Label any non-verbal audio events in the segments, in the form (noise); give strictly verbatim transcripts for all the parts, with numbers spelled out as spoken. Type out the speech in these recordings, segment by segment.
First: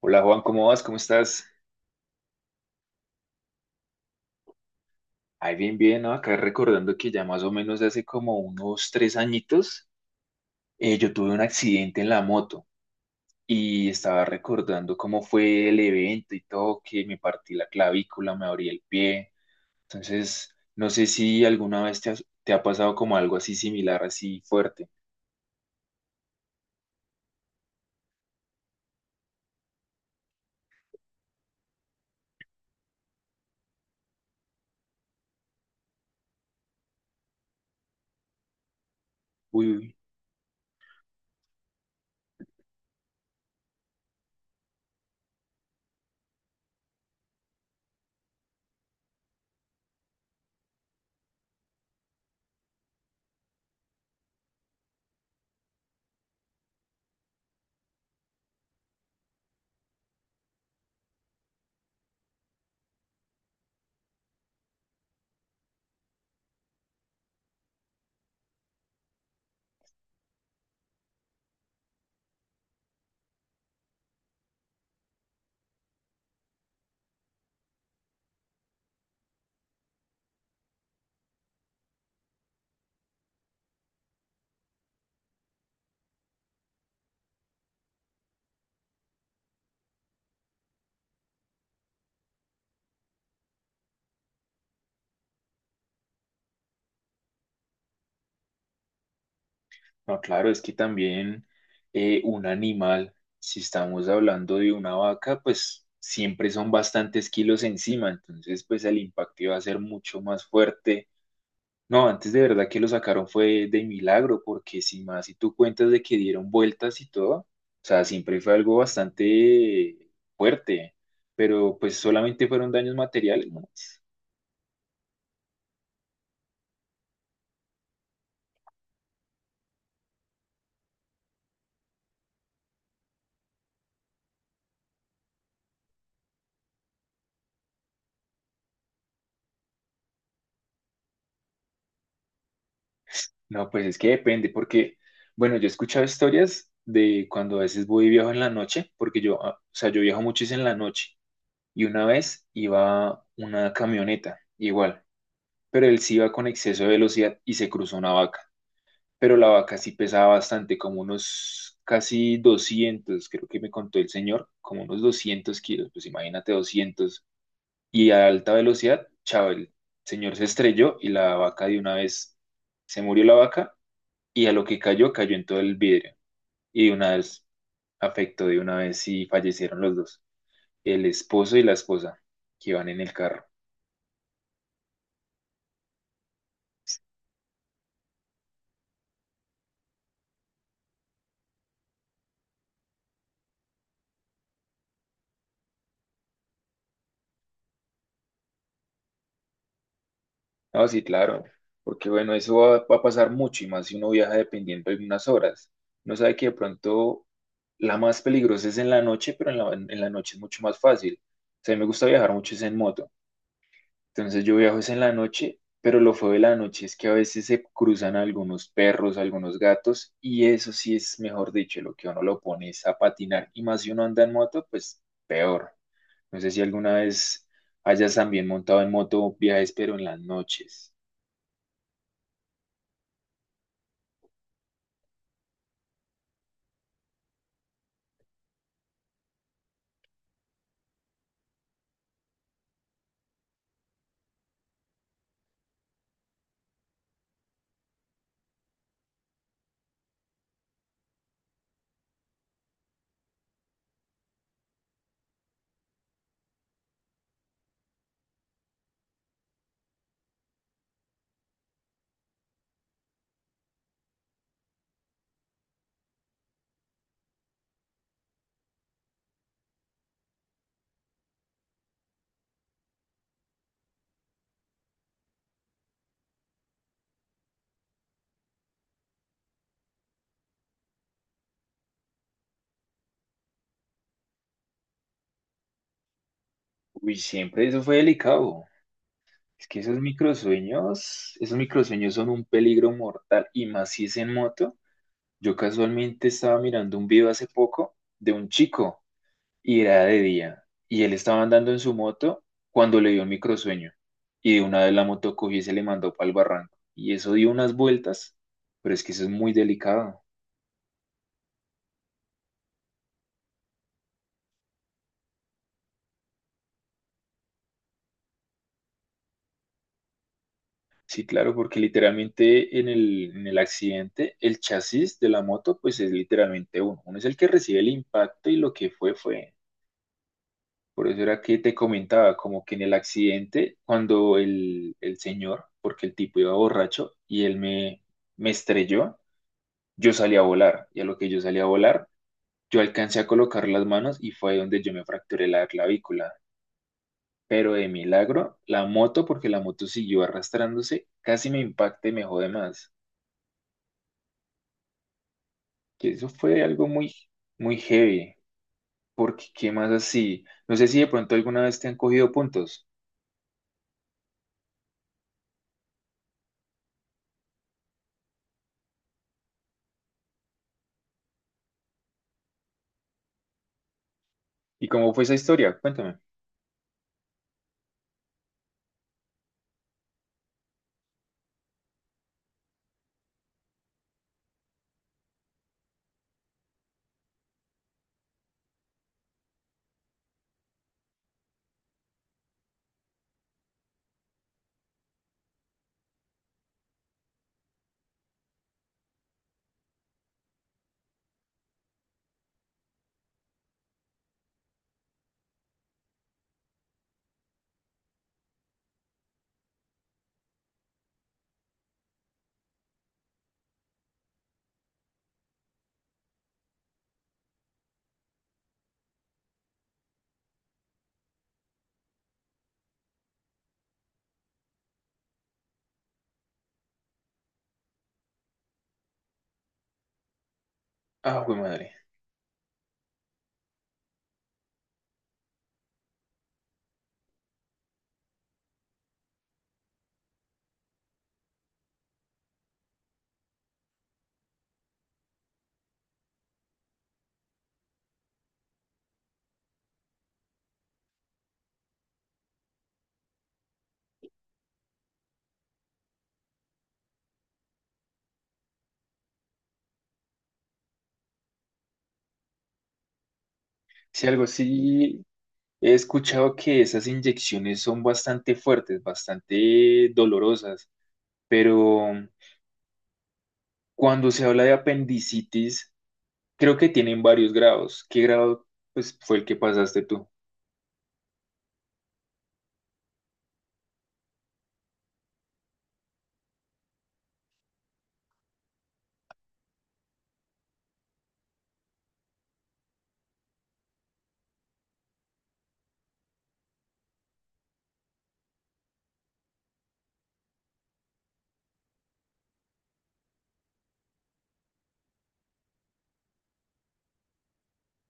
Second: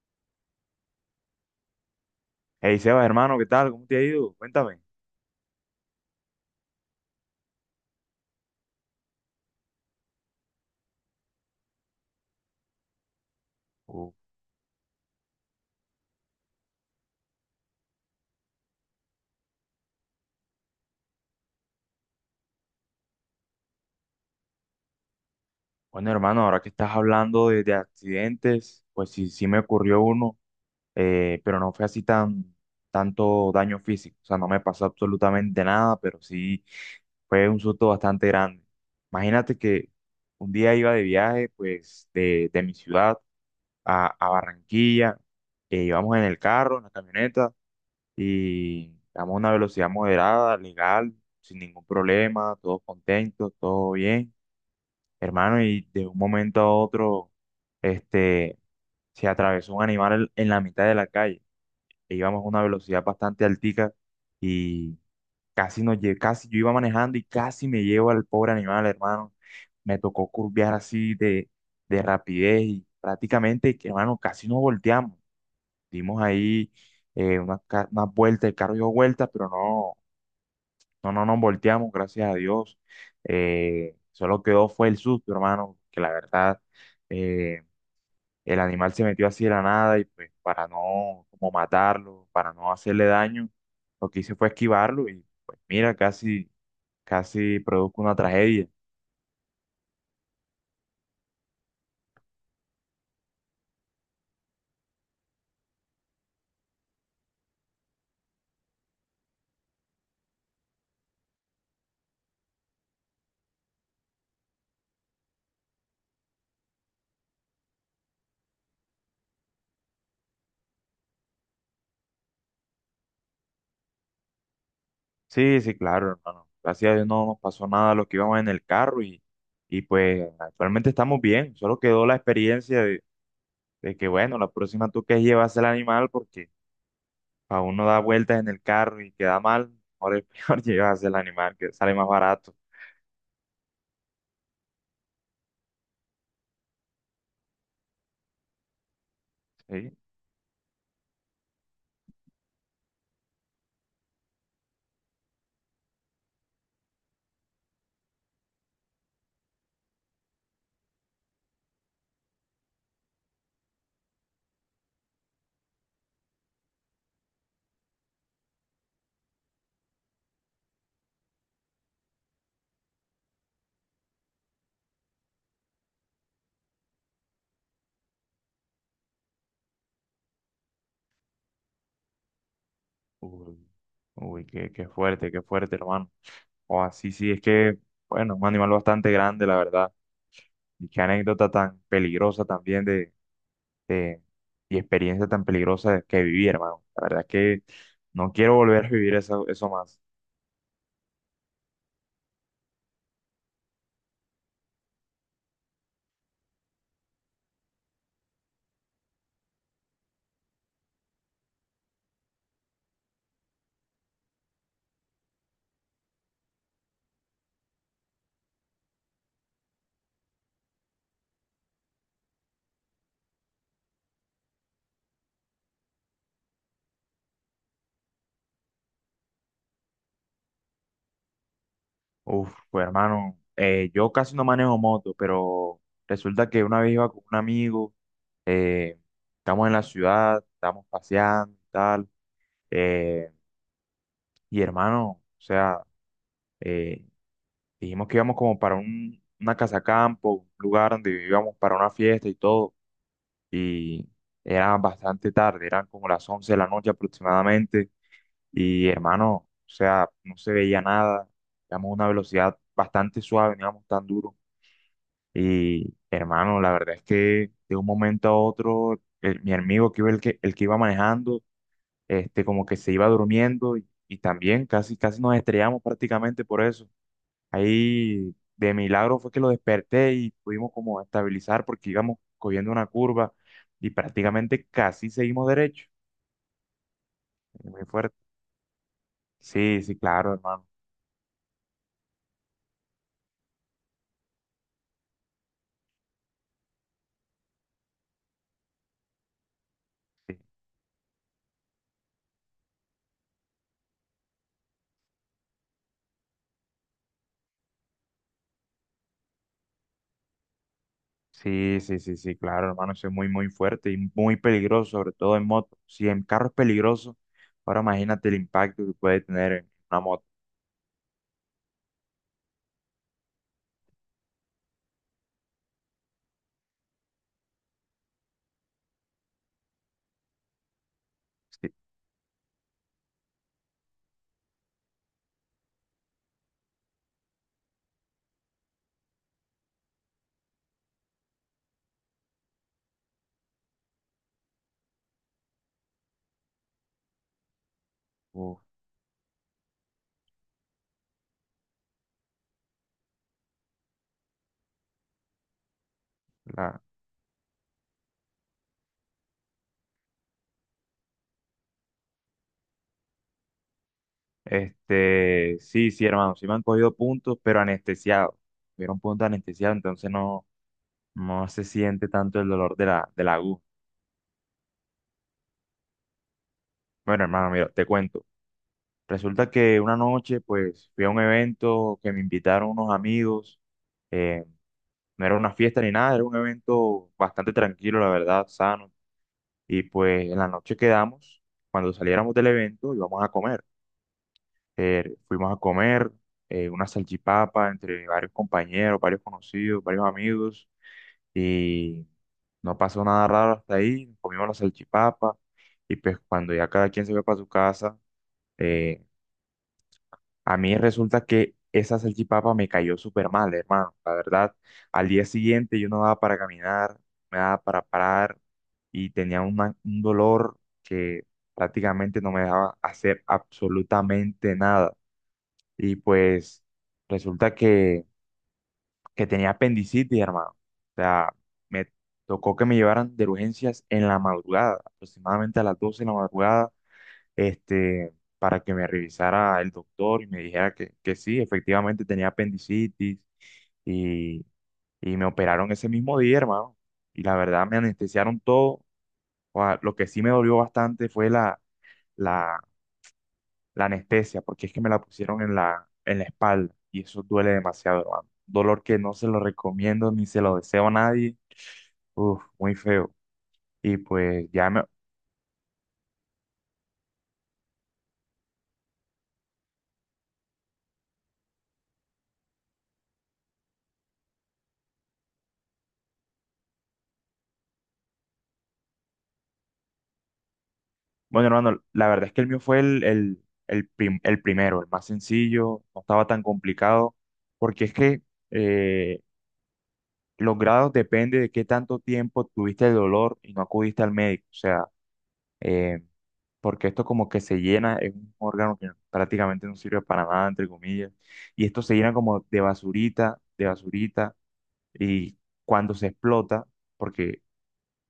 Hola Juan, ¿cómo vas? ¿Cómo estás? Hey Sebas, hermano, ¿qué tal? ¿Cómo te ha ido? Cuéntame. Ay, bien, bien, ¿no? Acá recordando que ya más o menos hace como unos tres añitos eh, yo tuve un accidente en la moto y Uh, estaba recordando cómo fue el evento y todo, que me partí la clavícula, me abrí el pie. Entonces, no sé si alguna vez te has- te ha pasado como algo así similar, así fuerte. bueno, hermano, ahora que estás hablando de, de accidentes, pues sí, sí me ocurrió uno, eh, pero no fue así tan tanto daño físico. O sea, no me pasó absolutamente nada, pero sí fue un susto bastante grande. Imagínate Uy, que uy. un día iba de viaje, pues, de, de mi ciudad a, a Barranquilla. Eh, íbamos en el carro, en la camioneta. Y vamos a una velocidad moderada, legal, sin ningún problema, todos contentos, todo bien, hermano, y de un momento a otro, este, se atravesó un animal en en la mitad de la calle, e íbamos a una velocidad bastante altica y casi nos lle- casi yo iba manejando y casi me llevo al pobre animal, hermano, me tocó curvear así de, de rapidez y prácticamente, que, hermano, casi nos volteamos, dimos ahí eh, unas, ca- unas vueltas, el carro dio vueltas, pero no. No, no nos volteamos, gracias a Dios. Eh, solo quedó fue el susto, hermano, que la verdad eh, el animal se metió así de la nada y pues para no como matarlo, para no hacerle daño, lo que hice fue esquivarlo y pues mira, casi, casi produjo una tragedia. No, claro, es que también eh, un animal, si estamos hablando de una vaca, pues siempre son bastantes kilos encima, entonces pues el impacto iba a ser mucho más fuerte. No, antes de verdad que lo sacaron fue de milagro, porque si más, si tú cuentas de que dieron vueltas y todo, o sea, siempre fue algo bastante fuerte, pero pues solamente fueron daños materiales, ¿no? Sí, sí, claro, hermano. Gracias a Dios no nos pasó nada a los que íbamos en el carro y, y pues actualmente estamos bien. Solo quedó la experiencia de, de que bueno, la próxima tú que llevas el animal porque a uno da vueltas en el carro y queda mal, mejor es peor (laughs) llevarse el animal, que sale más barato. No, pues es que depende, porque, bueno, yo he escuchado historias de cuando a veces voy y viajo en la noche, porque yo, ah, o sea, ¿Sí? yo viajo mucho es en la noche, y una vez iba una camioneta, igual, pero él sí iba con exceso de velocidad y se cruzó una vaca, pero la vaca sí pesaba bastante, como unos casi doscientos creo que me contó el señor, como unos doscientos kilos, pues imagínate doscientos y a alta velocidad, chao, el señor se estrelló y la vaca de una vez se murió la vaca y a lo que cayó, cayó en todo el vidrio. Y de una vez afectó, de una vez sí fallecieron los dos, el esposo y la esposa, que iban en el carro. Uy, uy, qué, qué fuerte, qué fuerte, hermano. O así, sí, es que, bueno, un animal bastante grande, la verdad. Y qué anécdota tan peligrosa también de, de- y experiencia tan peligrosa que viví, hermano. La verdad es que no quiero volver a vivir eso, eso más. No, sí, claro, porque bueno, eso va, va a pasar mucho y más si uno viaja dependiendo de unas horas. Uno sabe que de pronto la más peligrosa es en la noche, pero en la, en la noche es mucho más fácil. O sea, a mí me gusta viajar mucho es en moto. Entonces yo viajo es en la noche, pero lo feo de la noche es que a veces se cruzan algunos perros, algunos gatos, y eso sí es, mejor dicho, lo que a uno lo pone es a patinar. Y más si uno anda en moto, pues peor. No sé si alguna vez hayas también montado en moto viajes, pero en las noches. Uf, pues hermano, eh, yo casi no manejo moto, pero resulta que una vez iba con un amigo, eh, estamos en la ciudad, estamos paseando y tal, eh, y hermano, o sea, eh, dijimos que íbamos como para un, una casa campo, un lugar donde íbamos para una fiesta y todo, y era bastante tarde, eran como las once de la noche aproximadamente, y hermano, o sea, no se veía nada, íbamos a una velocidad bastante suave, no íbamos tan duro. Y hermano, la verdad es que de un momento a otro, el- mi amigo que iba, el que, el que iba manejando, este, como que se iba durmiendo y, y también casi, casi nos estrellamos prácticamente por eso. Ahí de milagro fue que lo desperté y pudimos como estabilizar porque íbamos cogiendo una curva y prácticamente casi seguimos derecho. Uy, siempre eso Muy fue fuerte. delicado. Es que Sí, sí, esos claro, hermano. microsueños, esos microsueños son un peligro mortal, y más si es en moto. Yo casualmente estaba mirando un video hace poco de un chico. Y era de Sí. día, y él estaba andando en su moto cuando le dio un microsueño, y de una vez la moto cogió y se le mandó para el barranco, y eso dio unas vueltas, pero es que eso es muy delicado. Sí, sí, sí, sí, claro, hermano, eso es muy, muy fuerte y muy peligroso, sobre todo en moto. Si en carro es peligroso, ahora imagínate el impacto que puede tener en una moto. Sí, claro, porque literalmente en el, en el accidente, el chasis de la moto, pues es literalmente uno. Uno es el que recibe el impacto y lo que fue, fue. Por eso era que Sí, te comentaba, como que en el accidente, cuando el, el señor, porque el tipo iba borracho y él me, me estrelló, yo salí a volar y a lo que yo salí a volar, yo alcancé a colocar las manos y fue ahí donde yo me fracturé la clavícula. Pero de milagro, uf, la moto, porque la moto siguió arrastrándose, casi me impacta y me jode más. Que eso fue la- algo muy, muy heavy, porque qué más así. No sé si de pronto alguna vez te han cogido puntos. Este, sí, sí, hermano, sí me han cogido puntos, pero anestesiado. Tuvieron puntos anestesiados, entonces no, no se siente tanto el dolor de la, de la aguja. ¿Y cómo fue esa historia? Cuéntame. Bueno, hermano, mira, te cuento. Resulta que una noche, pues, fui a un evento que me invitaron unos amigos. eh, No era una fiesta ni nada, era un evento bastante tranquilo, la verdad, sano. Y pues en la noche quedamos, cuando saliéramos del evento íbamos a comer. Eh, fuimos a comer eh, una salchipapa entre varios compañeros, varios conocidos, varios amigos. Y no pasó nada raro hasta ahí, comimos la salchipapa. Y pues cuando ya cada quien se fue para su casa, eh, a mí resulta que esa salchipapa me cayó súper mal, hermano. La verdad, al día siguiente yo no daba para caminar, me daba para parar y tenía una- un dolor que prácticamente no me dejaba hacer absolutamente nada. Y pues resulta que, que tenía apendicitis, hermano. O sea, Ah, güey me madre. tocó que me llevaran de urgencias en la madrugada, aproximadamente a las doce de la madrugada este, para que me revisara el doctor y me dijera que, que sí, efectivamente tenía apendicitis y, y me operaron ese mismo día, hermano. Y la verdad me anestesiaron todo. O sea, lo que sí me dolió bastante fue la, la, la anestesia, porque es que me la pusieron en la, en la espalda y eso duele demasiado, hermano. Dolor que no se lo recomiendo ni se lo deseo a nadie. Uf, muy feo. Y Si algo pues ya me, sí he escuchado que esas inyecciones son bastante fuertes, bastante dolorosas, pero cuando se habla de apendicitis, creo que tienen varios grados. ¿Qué grado, pues, fue el que pasaste tú? bueno, hermano, la verdad es que el mío fue el, el, el, prim- el primero, el más sencillo, no estaba tan complicado, porque es que eh, los grados depende de qué tanto tiempo tuviste el dolor y no acudiste al médico, o sea, eh, porque esto como que se llena, es un órgano que prácticamente no sirve para nada, entre comillas, y esto se llena como de basurita, de basurita, y cuando se explota, porque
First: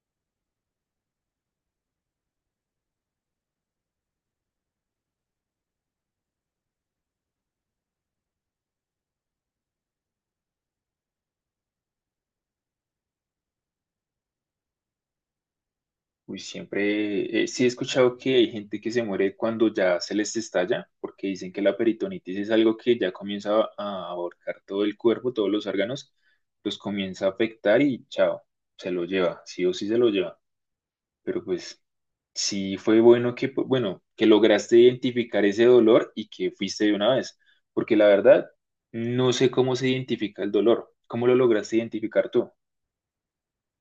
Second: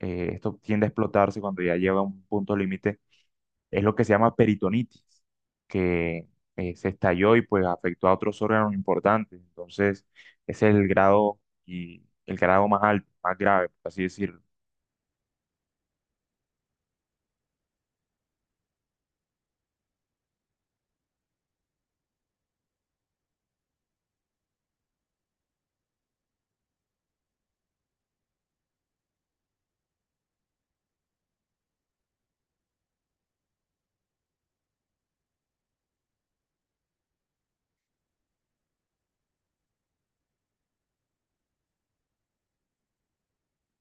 eh, esto tiende a explotarse cuando ya lleva a un punto límite es lo que se llama peritonitis, que eh, se estalló y pues afectó a otros órganos importantes. Entonces, ese es el grado y el grado más alto, más grave, por así decirlo. Uy, siempre, eh, sí he escuchado que hay gente que se muere cuando ya se les estalla, porque dicen que la peritonitis es algo que ya comienza a a abarcar todo el cuerpo, todos los órganos, los comienza a afectar y chao, se lo lleva, sí o sí se lo lleva. Pero pues sí, fue bueno que, pu- bueno, que lograste identificar ese dolor y que fuiste de una vez, porque la verdad, no sé cómo se identifica el dolor, cómo lo lograste identificar tú.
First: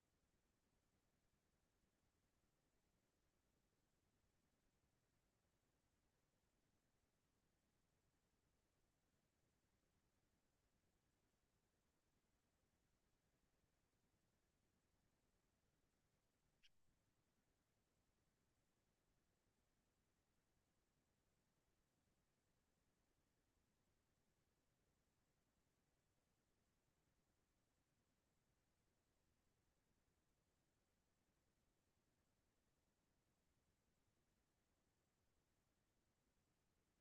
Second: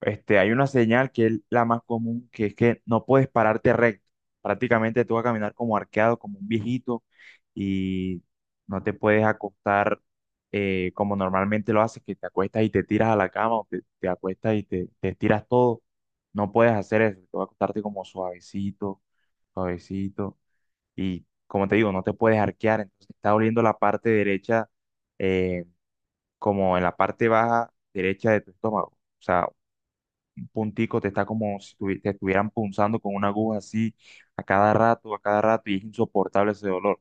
este, Hay una señal que es la más común, que es que no puedes pararte recto. Prácticamente tú vas a caminar como arqueado, como un viejito, y no te puedes acostar eh, como normalmente lo haces, que te acuestas y te tiras a la cama, o te, te acuestas y te, te estiras todo. No puedes hacer eso, te vas a acostarte como suavecito, suavecito, y como te digo, no te puedes arquear, entonces te está doliendo la parte derecha, eh, como en la parte baja derecha de tu estómago. O sea, puntico, te está como si tuvi- te estuvieran punzando con una aguja así a cada rato, a cada rato, y es insoportable ese dolor.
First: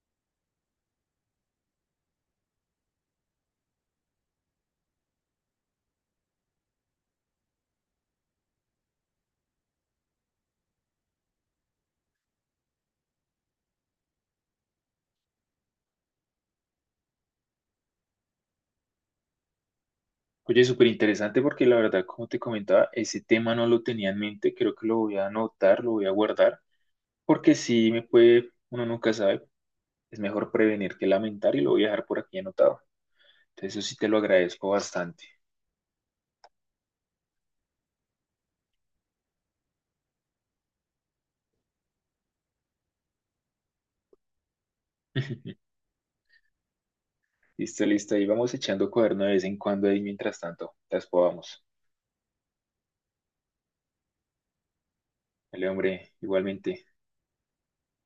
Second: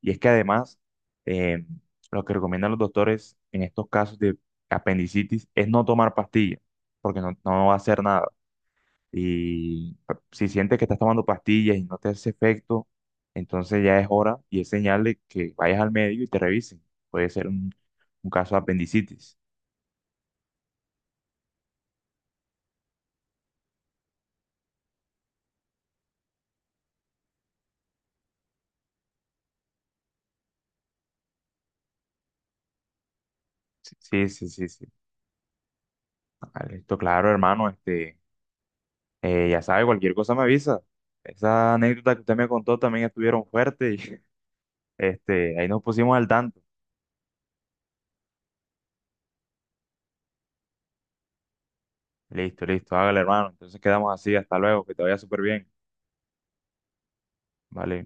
Y es que además, eh, lo que recomiendan los doctores en estos casos de apendicitis es no tomar pastillas, porque no, no va a hacer nada. Y ah, si sientes que estás tomando pastillas y no te hace efecto, entonces ya es hora y es señal de que vayas al médico y te revisen. Puede ser un, un caso de apendicitis. Oye, súper interesante porque la verdad, como te comentaba, ese tema no lo tenía en mente, creo que lo voy a anotar, lo voy a guardar, porque si me puede, uno nunca sabe, es mejor prevenir que lamentar y lo voy a dejar por aquí anotado. Entonces, eso sí te lo Sí, sí, sí, agradezco sí. bastante. Vale, esto claro, hermano, este. Eh, ya sabe, cualquier cosa me avisa. Esa anécdota que usted me contó también estuvieron fuertes y (laughs) este, ahí (laughs) nos pusimos al tanto. Listo, listo, ahí vamos echando cuaderno de vez en cuando ahí mientras tanto, las podamos. Listo, listo, hágale, hermano. Entonces quedamos así, hasta luego, que te vaya súper El bien. hombre, igualmente. Vale.